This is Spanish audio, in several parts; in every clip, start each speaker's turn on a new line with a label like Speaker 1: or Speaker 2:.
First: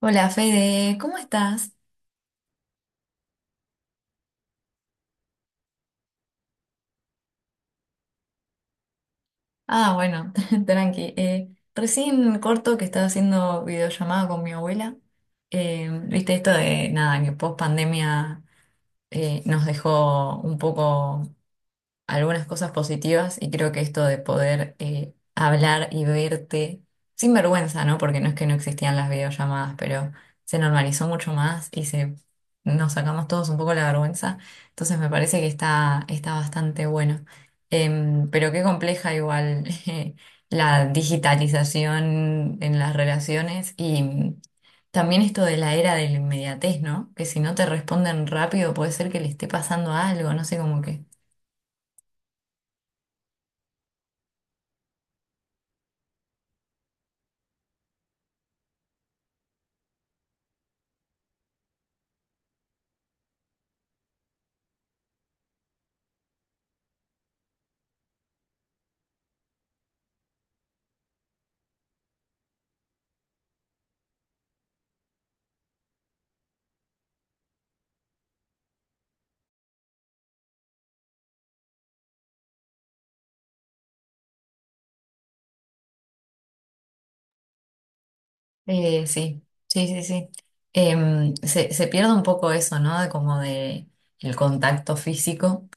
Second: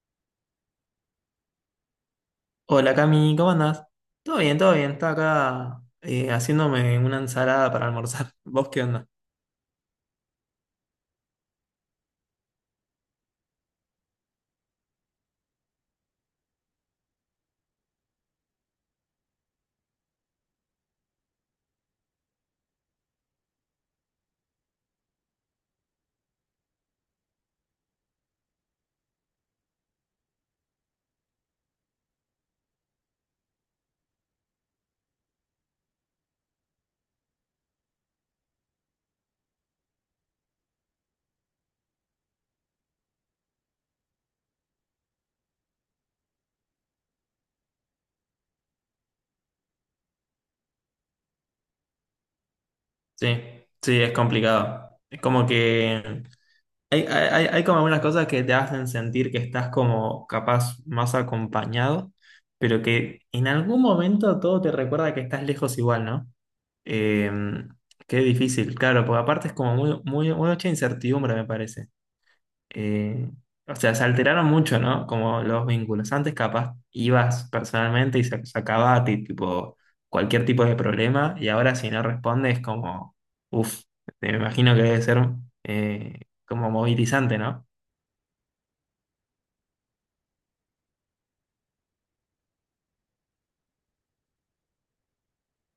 Speaker 1: Hola Fede, ¿cómo estás?
Speaker 2: Hola Cami, ¿cómo andás? Todo bien, todo bien. Estaba acá haciéndome una ensalada para almorzar. ¿Vos qué onda?
Speaker 1: Ah, bueno, tranqui. Recién corto que estaba haciendo videollamada con mi abuela. Viste esto de nada, que post pandemia nos dejó un poco algunas cosas positivas y creo que esto de poder hablar y verte sin vergüenza, ¿no? Porque no es que no existían las videollamadas, pero se normalizó mucho más y nos sacamos todos un poco la vergüenza. Entonces me parece que está bastante bueno. Pero qué compleja igual la digitalización en las relaciones y también esto de la era de la inmediatez, ¿no? Que si no te responden rápido puede ser que le esté pasando algo, no sé, como que...
Speaker 2: Sí, sí, es complicado. Es como que hay como algunas cosas que te hacen sentir que estás como capaz más acompañado, pero que en algún momento todo te recuerda que estás lejos igual, ¿no? Eh, Qué difícil, claro, porque aparte es como mucha incertidumbre, me parece. eh, o sea, se alteraron mucho, ¿no? Como los vínculos. Antes capaz ibas personalmente y se sacaba a ti, tipo, cualquier tipo de problema y ahora si no respondes como, uff, me imagino que debe ser eh, como movilizante, ¿no?
Speaker 1: Sí, sí, sí, sí. Se pierde un poco eso, ¿no? De como de el contacto físico,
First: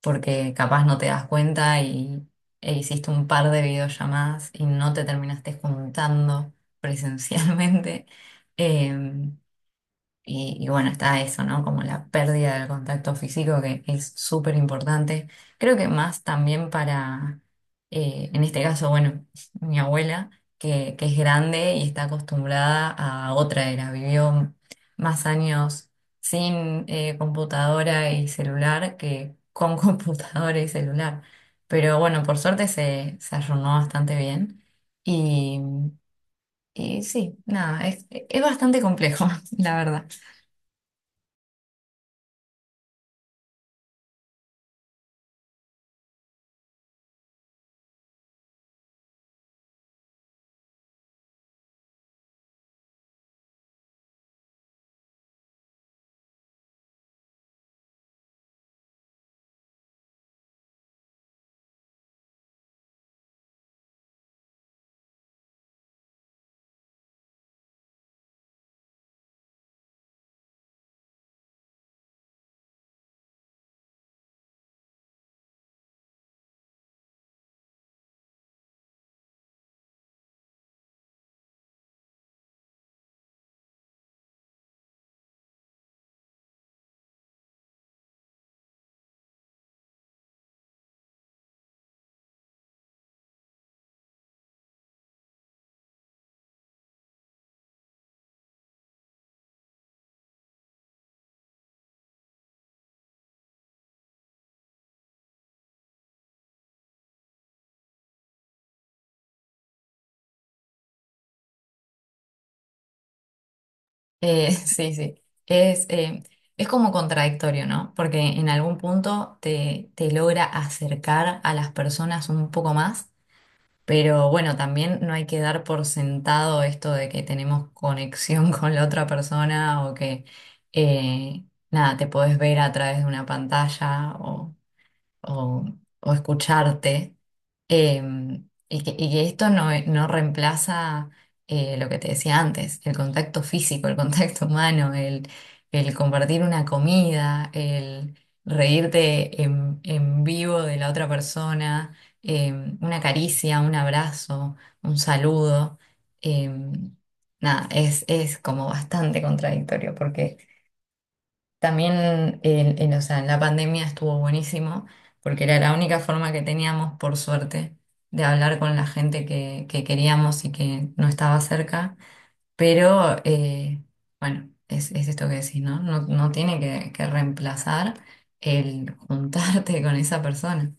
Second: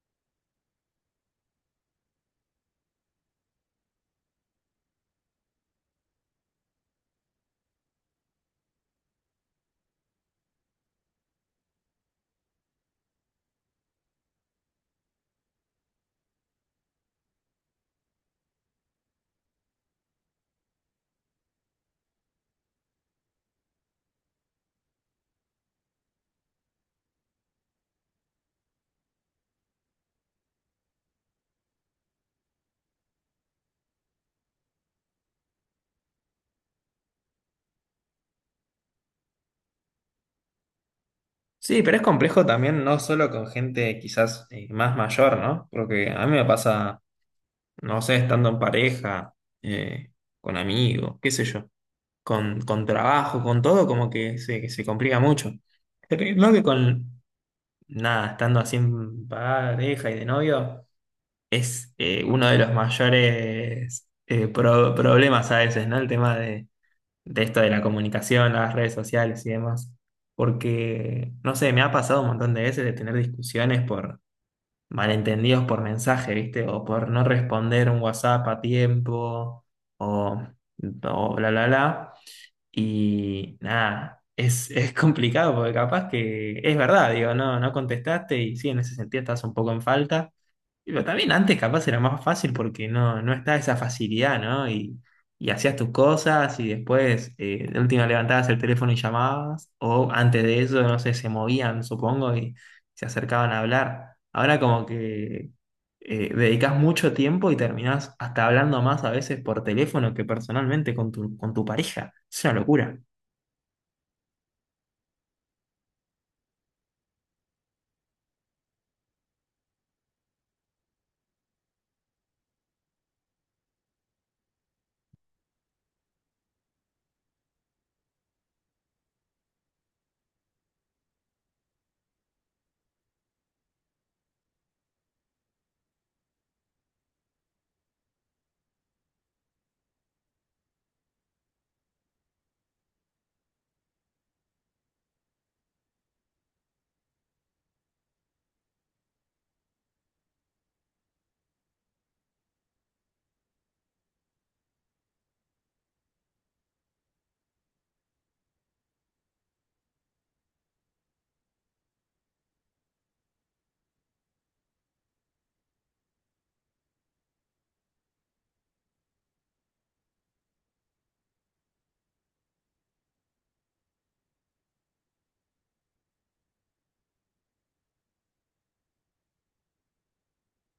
Speaker 1: porque capaz no te das cuenta y e hiciste un par de videollamadas y no te terminaste juntando presencialmente. Em, y, bueno, está eso, ¿no? Como la pérdida del contacto físico que es súper importante. Creo que más también en este caso, bueno, mi abuela, que es grande y está acostumbrada a otra era. Vivió más años sin computadora y celular que con computadora y celular. Pero bueno, por suerte se arruinó bastante bien. Y, y sí, nada, es bastante complejo, la verdad.
Speaker 2: Sí, pero es complejo también, no solo con gente quizás más mayor, ¿no? Porque a mí me pasa, no sé, estando en pareja, eh, con amigos, qué sé yo. Con trabajo, con todo, como que se complica mucho. Creo que con nada, estando así en pareja y de novio, es uno de los mayores problemas a veces, ¿no? El tema de esto de la comunicación, las redes sociales y demás. Porque, no sé, me ha pasado un montón de veces de tener discusiones por malentendidos por mensaje, ¿viste? O por no responder un WhatsApp a tiempo, o, o bla, bla, bla. Y nada, es complicado porque capaz que es verdad, digo, no contestaste y sí, en ese sentido estás un poco en falta. Y pero también antes capaz era más fácil porque no está esa facilidad, ¿no? Y hacías tus cosas y después de última levantabas el teléfono y llamabas, o antes de eso, no sé, se movían, supongo, y se acercaban a hablar. Ahora como que dedicas mucho tiempo y terminás hasta hablando más a veces por teléfono que personalmente con tu pareja. Es una locura.
Speaker 1: Sí, sí. Es, eh, es como contradictorio, ¿no? Porque en algún punto te logra acercar a las personas un poco más, pero bueno, también no hay que dar por sentado esto de que tenemos conexión con la otra persona eh, nada, te podés ver a través de una pantalla o o escucharte. Y que esto no reemplaza lo que te decía antes, el contacto físico, el contacto humano, el compartir una comida, el reírte en vivo de la otra persona, una caricia, un abrazo, un saludo. em, Nada, es como bastante contradictorio porque también o sea, en la pandemia estuvo buenísimo porque era la única forma que teníamos, por suerte, de hablar con la gente que queríamos y que no estaba cerca. Pero bueno, es esto que decís, ¿no? No, no tiene que reemplazar el juntarte con esa persona.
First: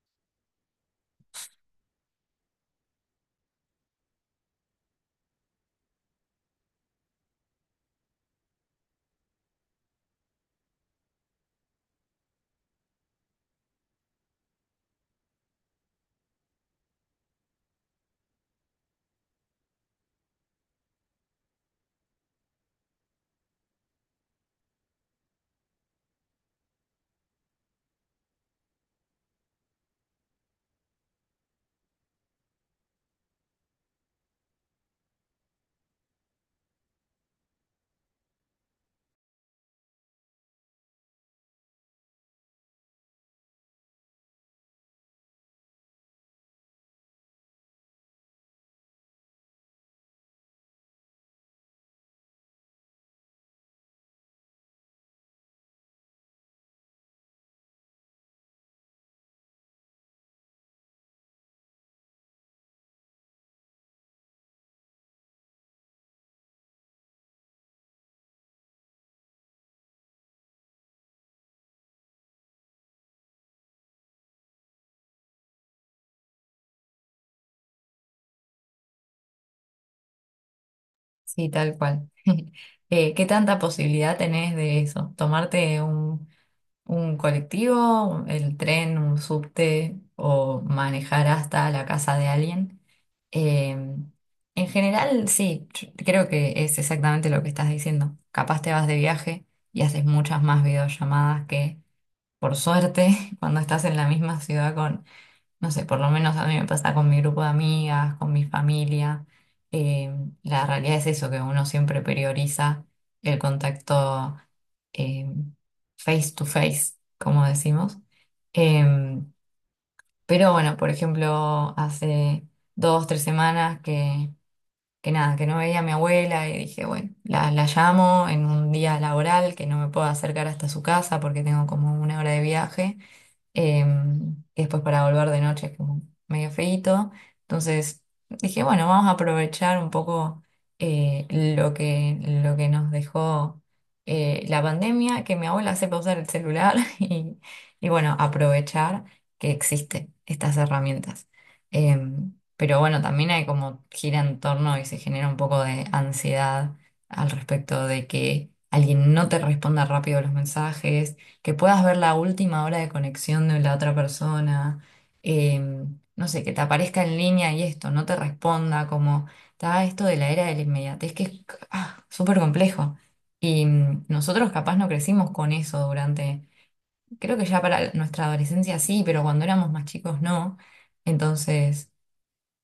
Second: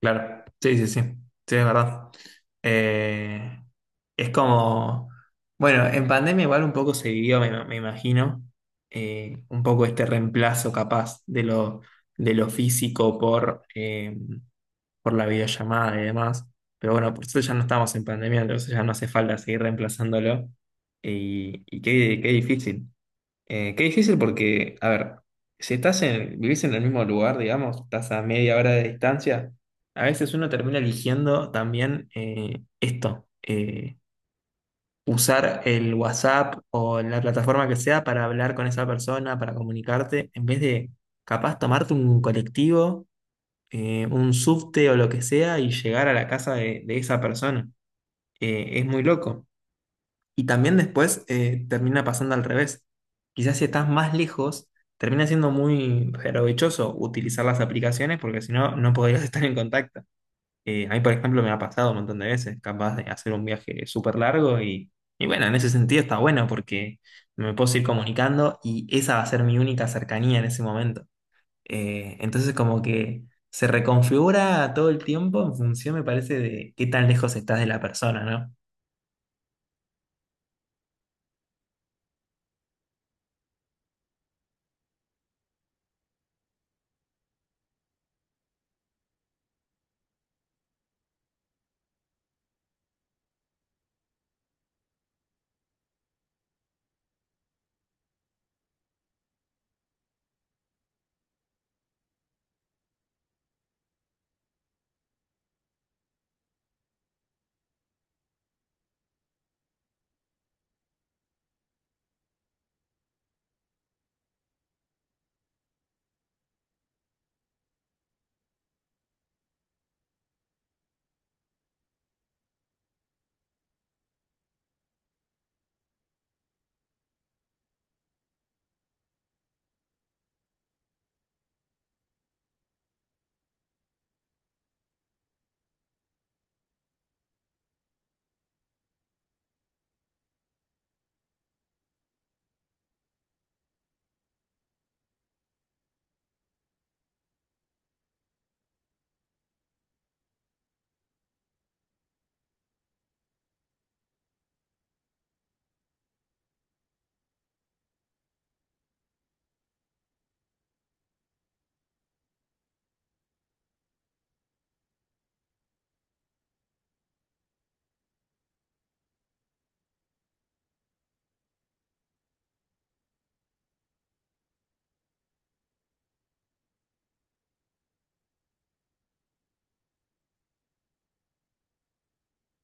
Speaker 2: Claro, sí, sí, sí, sí, es verdad. Eh, es como, bueno, en pandemia igual un poco se vivió, me imagino, un poco este reemplazo capaz de lo físico por la videollamada y demás. Pero bueno, por eso ya no estamos en pandemia, entonces ya no hace falta seguir reemplazándolo. Y qué difícil. Qué difícil porque, a ver, si vivís en el mismo lugar, digamos, estás a media hora de distancia, a veces uno termina eligiendo también usar el WhatsApp o la plataforma que sea para hablar con esa persona, para comunicarte, en vez de capaz tomarte un colectivo, un subte o lo que sea y llegar a la casa de esa persona. Es muy loco. Y también después termina pasando al revés. Quizás si estás más lejos, termina siendo muy provechoso utilizar las aplicaciones porque si no, no podrías estar en contacto. A mí, por ejemplo, me ha pasado un montón de veces, capaz de hacer un viaje súper largo y bueno, en ese sentido está bueno porque me puedo seguir comunicando y esa va a ser mi única cercanía en ese momento. Entonces como que se reconfigura todo el tiempo en función, me parece, de qué tan lejos estás de la persona, ¿no?
Speaker 1: Sí, tal cual. ¿Qué tanta posibilidad tenés de eso? Tomarte un colectivo, el tren, un subte o manejar hasta la casa de alguien. Eh, en general, sí, yo creo que es exactamente lo que estás diciendo. Capaz te vas de viaje y haces muchas más videollamadas que, por suerte, cuando estás en la misma ciudad con, no sé, por lo menos a mí me pasa con mi grupo de amigas, con mi familia. Eh, la realidad es eso, que uno siempre prioriza el contacto eh, face to face, como decimos. Em, pero bueno, por ejemplo, hace dos, tres semanas que nada, que no veía a mi abuela y dije, bueno, la llamo en un día laboral que no me puedo acercar hasta su casa porque tengo como una hora de viaje y después para volver de noche es como medio feíto. Entonces dije, bueno, vamos a aprovechar un poco eh, lo que, lo que nos dejó la pandemia, que mi abuela sepa usar el celular y bueno, aprovechar que existen estas herramientas. Pero bueno, también hay como gira en torno y se genera un poco de ansiedad al respecto de que alguien no te responda rápido los mensajes, que puedas ver la última hora de conexión de la otra persona, eh, no sé, que te aparezca en línea y esto, no te responda, como está esto de la era de la inmediatez, que es ah, súper complejo. Y nosotros capaz no crecimos con eso durante, creo que ya para nuestra adolescencia sí, pero cuando éramos más chicos no. Entonces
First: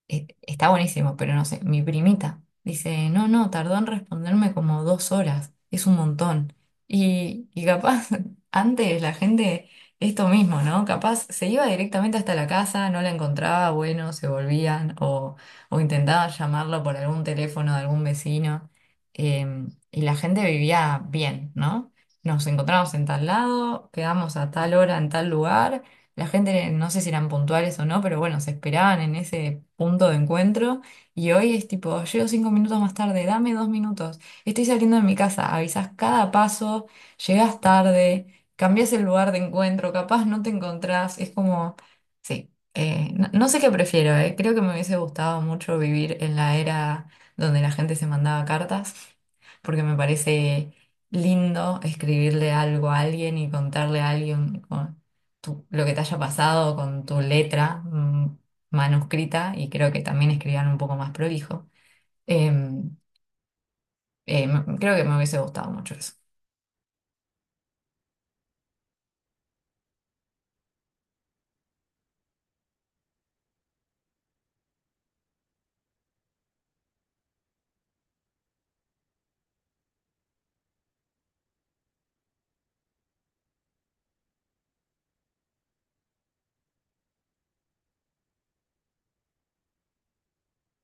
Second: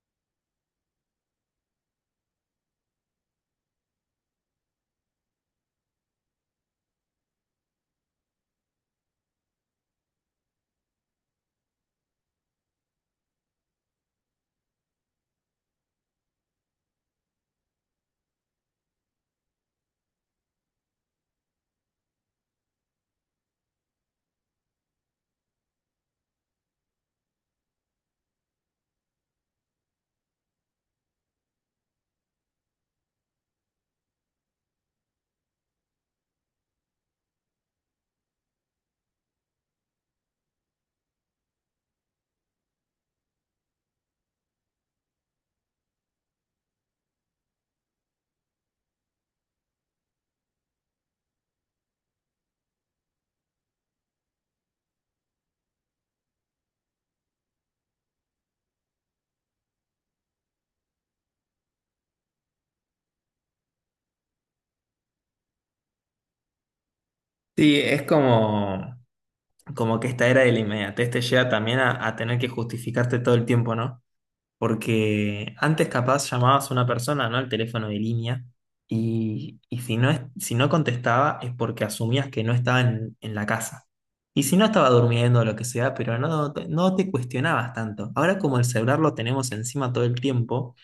Speaker 1: está buenísimo, pero no sé, mi primita dice, no, no, tardó en responderme como dos horas, es un montón. Y capaz antes la gente, esto mismo, ¿no? Capaz se iba directamente hasta la casa, no la encontraba, bueno, se volvían o intentaba llamarlo por algún teléfono de algún vecino. eh, y la gente vivía bien, ¿no? Nos encontramos en tal lado, quedamos a tal hora en tal lugar, la gente, no sé si eran puntuales o no, pero bueno, se esperaban en ese punto de encuentro. Y hoy es tipo, llego cinco minutos más tarde, dame dos minutos, estoy saliendo de mi casa, avisas cada paso, llegas tarde, cambias el lugar de encuentro, capaz no te encontrás, es como, sí, no, no sé qué prefiero, creo que me hubiese gustado mucho vivir en la era donde la gente se mandaba cartas, porque me parece lindo escribirle algo a alguien y contarle a alguien lo que te haya pasado con tu letra manuscrita, y creo que también escribían un poco más prolijo. Em, Creo que me hubiese gustado mucho eso.
Speaker 2: Sí, es como... Como que esta era de la inmediatez te llega también a tener que justificarte todo el tiempo, ¿no? Porque antes capaz llamabas a una persona, ¿no? Al teléfono de línea y, si no contestaba es porque asumías que no estaba en la casa. Y si no estaba durmiendo o lo que sea, pero no, no te cuestionabas tanto. Ahora como el celular lo tenemos encima todo el tiempo,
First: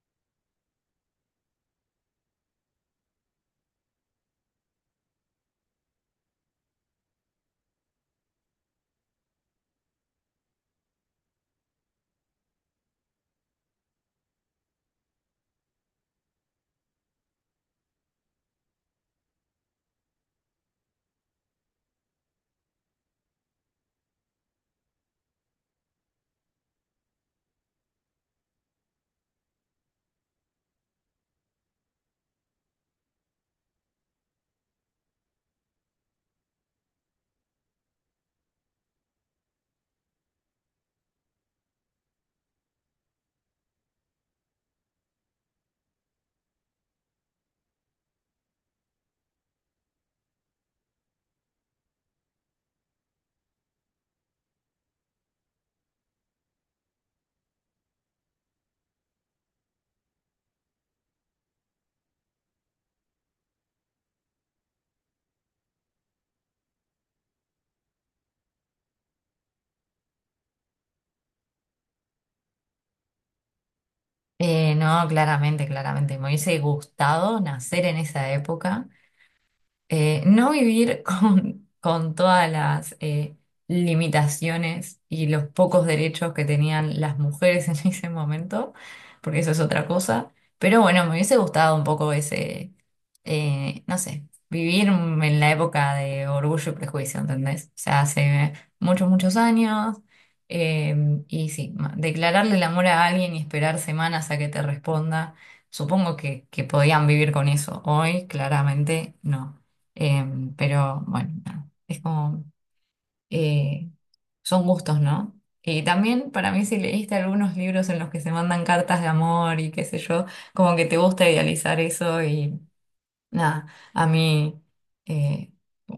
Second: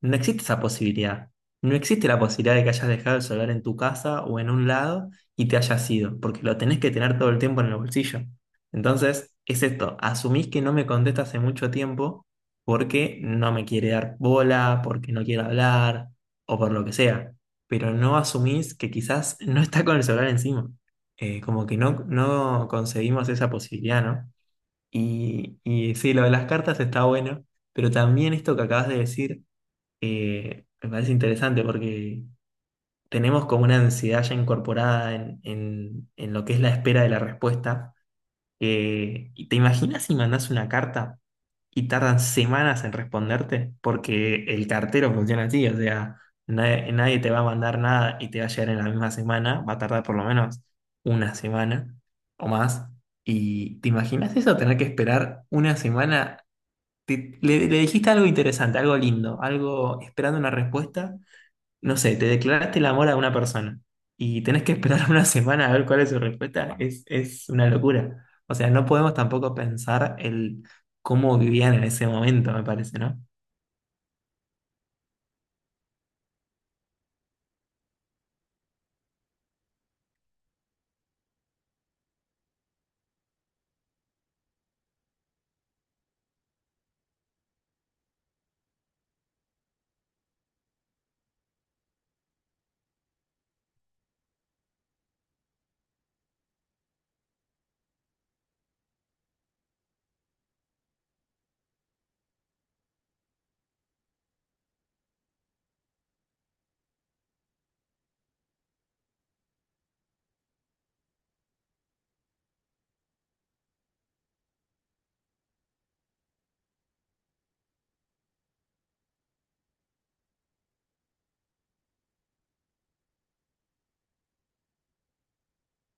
Speaker 2: no existe esa posibilidad. No existe la posibilidad de que hayas dejado el celular en tu casa o en un lado y te hayas ido, porque lo tenés que tener todo el tiempo en el bolsillo. Entonces, es esto, asumís que no me contesta hace mucho tiempo porque no me quiere dar bola, porque no quiere hablar o por lo que sea, pero no asumís que quizás no está con el celular encima. Como que no, no concebimos esa posibilidad, ¿no? Y sí, lo de las cartas está bueno, pero también esto que acabas de decir me parece interesante porque tenemos como una ansiedad ya incorporada en lo que es la espera de la respuesta. ¿Y te imaginas si mandas una carta y tardan semanas en responderte? Porque el cartero funciona así, o sea, nadie te va a mandar nada y te va a llegar en la misma semana, va a tardar por lo menos una semana o más. ¿Y te imaginas eso, tener que esperar una semana? Le dijiste algo interesante, algo lindo, algo esperando una respuesta, no sé, te declaraste el amor a una persona y tenés que esperar una semana a ver cuál es su respuesta, es una locura. O sea, no podemos tampoco pensar el cómo vivían en ese momento, me parece, ¿no?
Speaker 1: No, claramente, claramente. Me hubiese gustado nacer en esa época, no vivir con todas las limitaciones y los pocos derechos que tenían las mujeres en ese momento, porque eso es otra cosa. Pero bueno, me hubiese gustado un poco ese, no sé, vivir en la época de Orgullo y Prejuicio, ¿entendés? O sea, hace muchos, muchos años. Y sí, declararle el amor a alguien y esperar semanas a que te responda, supongo que podían vivir con eso. Hoy, claramente, no. Pero bueno, nada, es como, eh, son gustos, ¿no? Y también para mí, si leíste algunos libros en los que se mandan cartas de amor y qué sé yo, como que te gusta idealizar eso y nada, a mí eh,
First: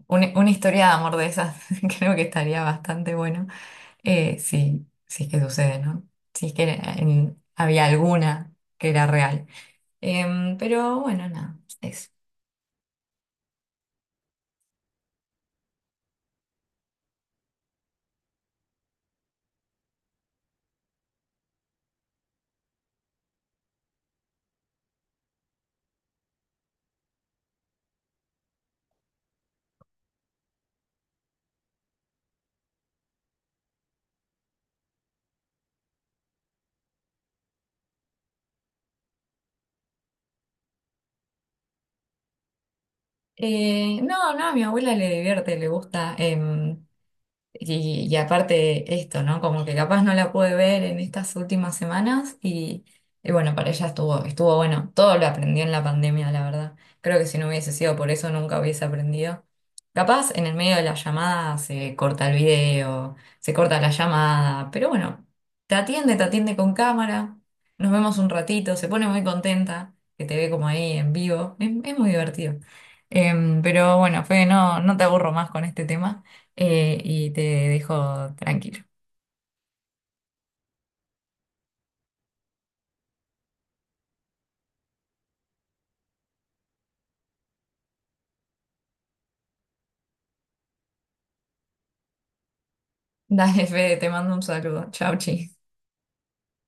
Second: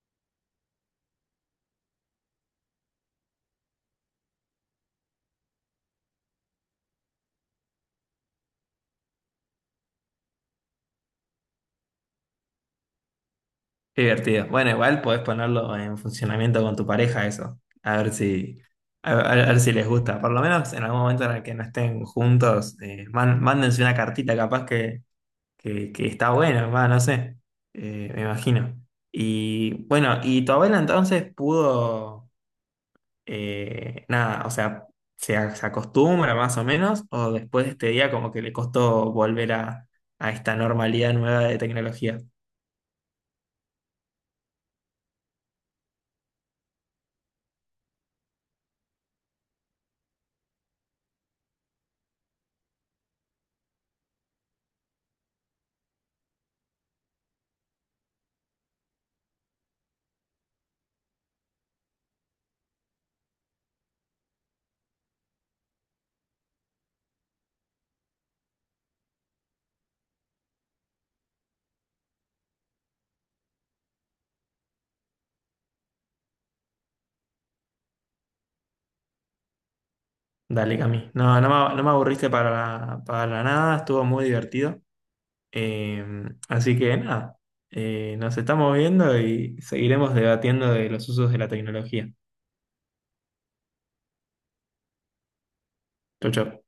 Speaker 1: una historia de amor de esas creo que estaría bastante bueno, si es que sucede, ¿no? Si es que había alguna que era real. Pero bueno, nada, eso.
Speaker 2: Qué divertido. Bueno, igual podés ponerlo en funcionamiento con tu pareja eso. A ver si, a ver si les gusta. Por lo menos en algún momento en el que no estén juntos, mándense una cartita capaz que, que está bueno, va, no sé. Me imagino. Y bueno, ¿y tu abuela entonces pudo? Nada, o sea, se acostumbra más o menos, o después de este día como que le costó volver a esta normalidad nueva de tecnología.
Speaker 1: No, no, a mi abuela le divierte, le gusta. Y, y aparte esto, ¿no? Como que capaz no la pude ver en estas últimas semanas y bueno, para ella estuvo, estuvo bueno. Todo lo aprendí en la pandemia, la verdad. Creo que si no hubiese sido por eso nunca hubiese aprendido. Capaz en el medio de la llamada se corta el video, se corta la llamada, pero bueno, te atiende con cámara, nos vemos un ratito, se pone muy contenta que te ve como ahí en vivo. Es muy divertido. Pero bueno, Fede, no, no te aburro más con este tema, y te dejo tranquilo.
Speaker 2: Dale, Cami. No, no me aburriste para nada, estuvo muy divertido. Eh, Así que nada, nos estamos viendo y seguiremos debatiendo de los usos de la tecnología.
Speaker 1: Dale, Fede, te mando un saludo. Chau, chi.
Speaker 2: Chau, chau.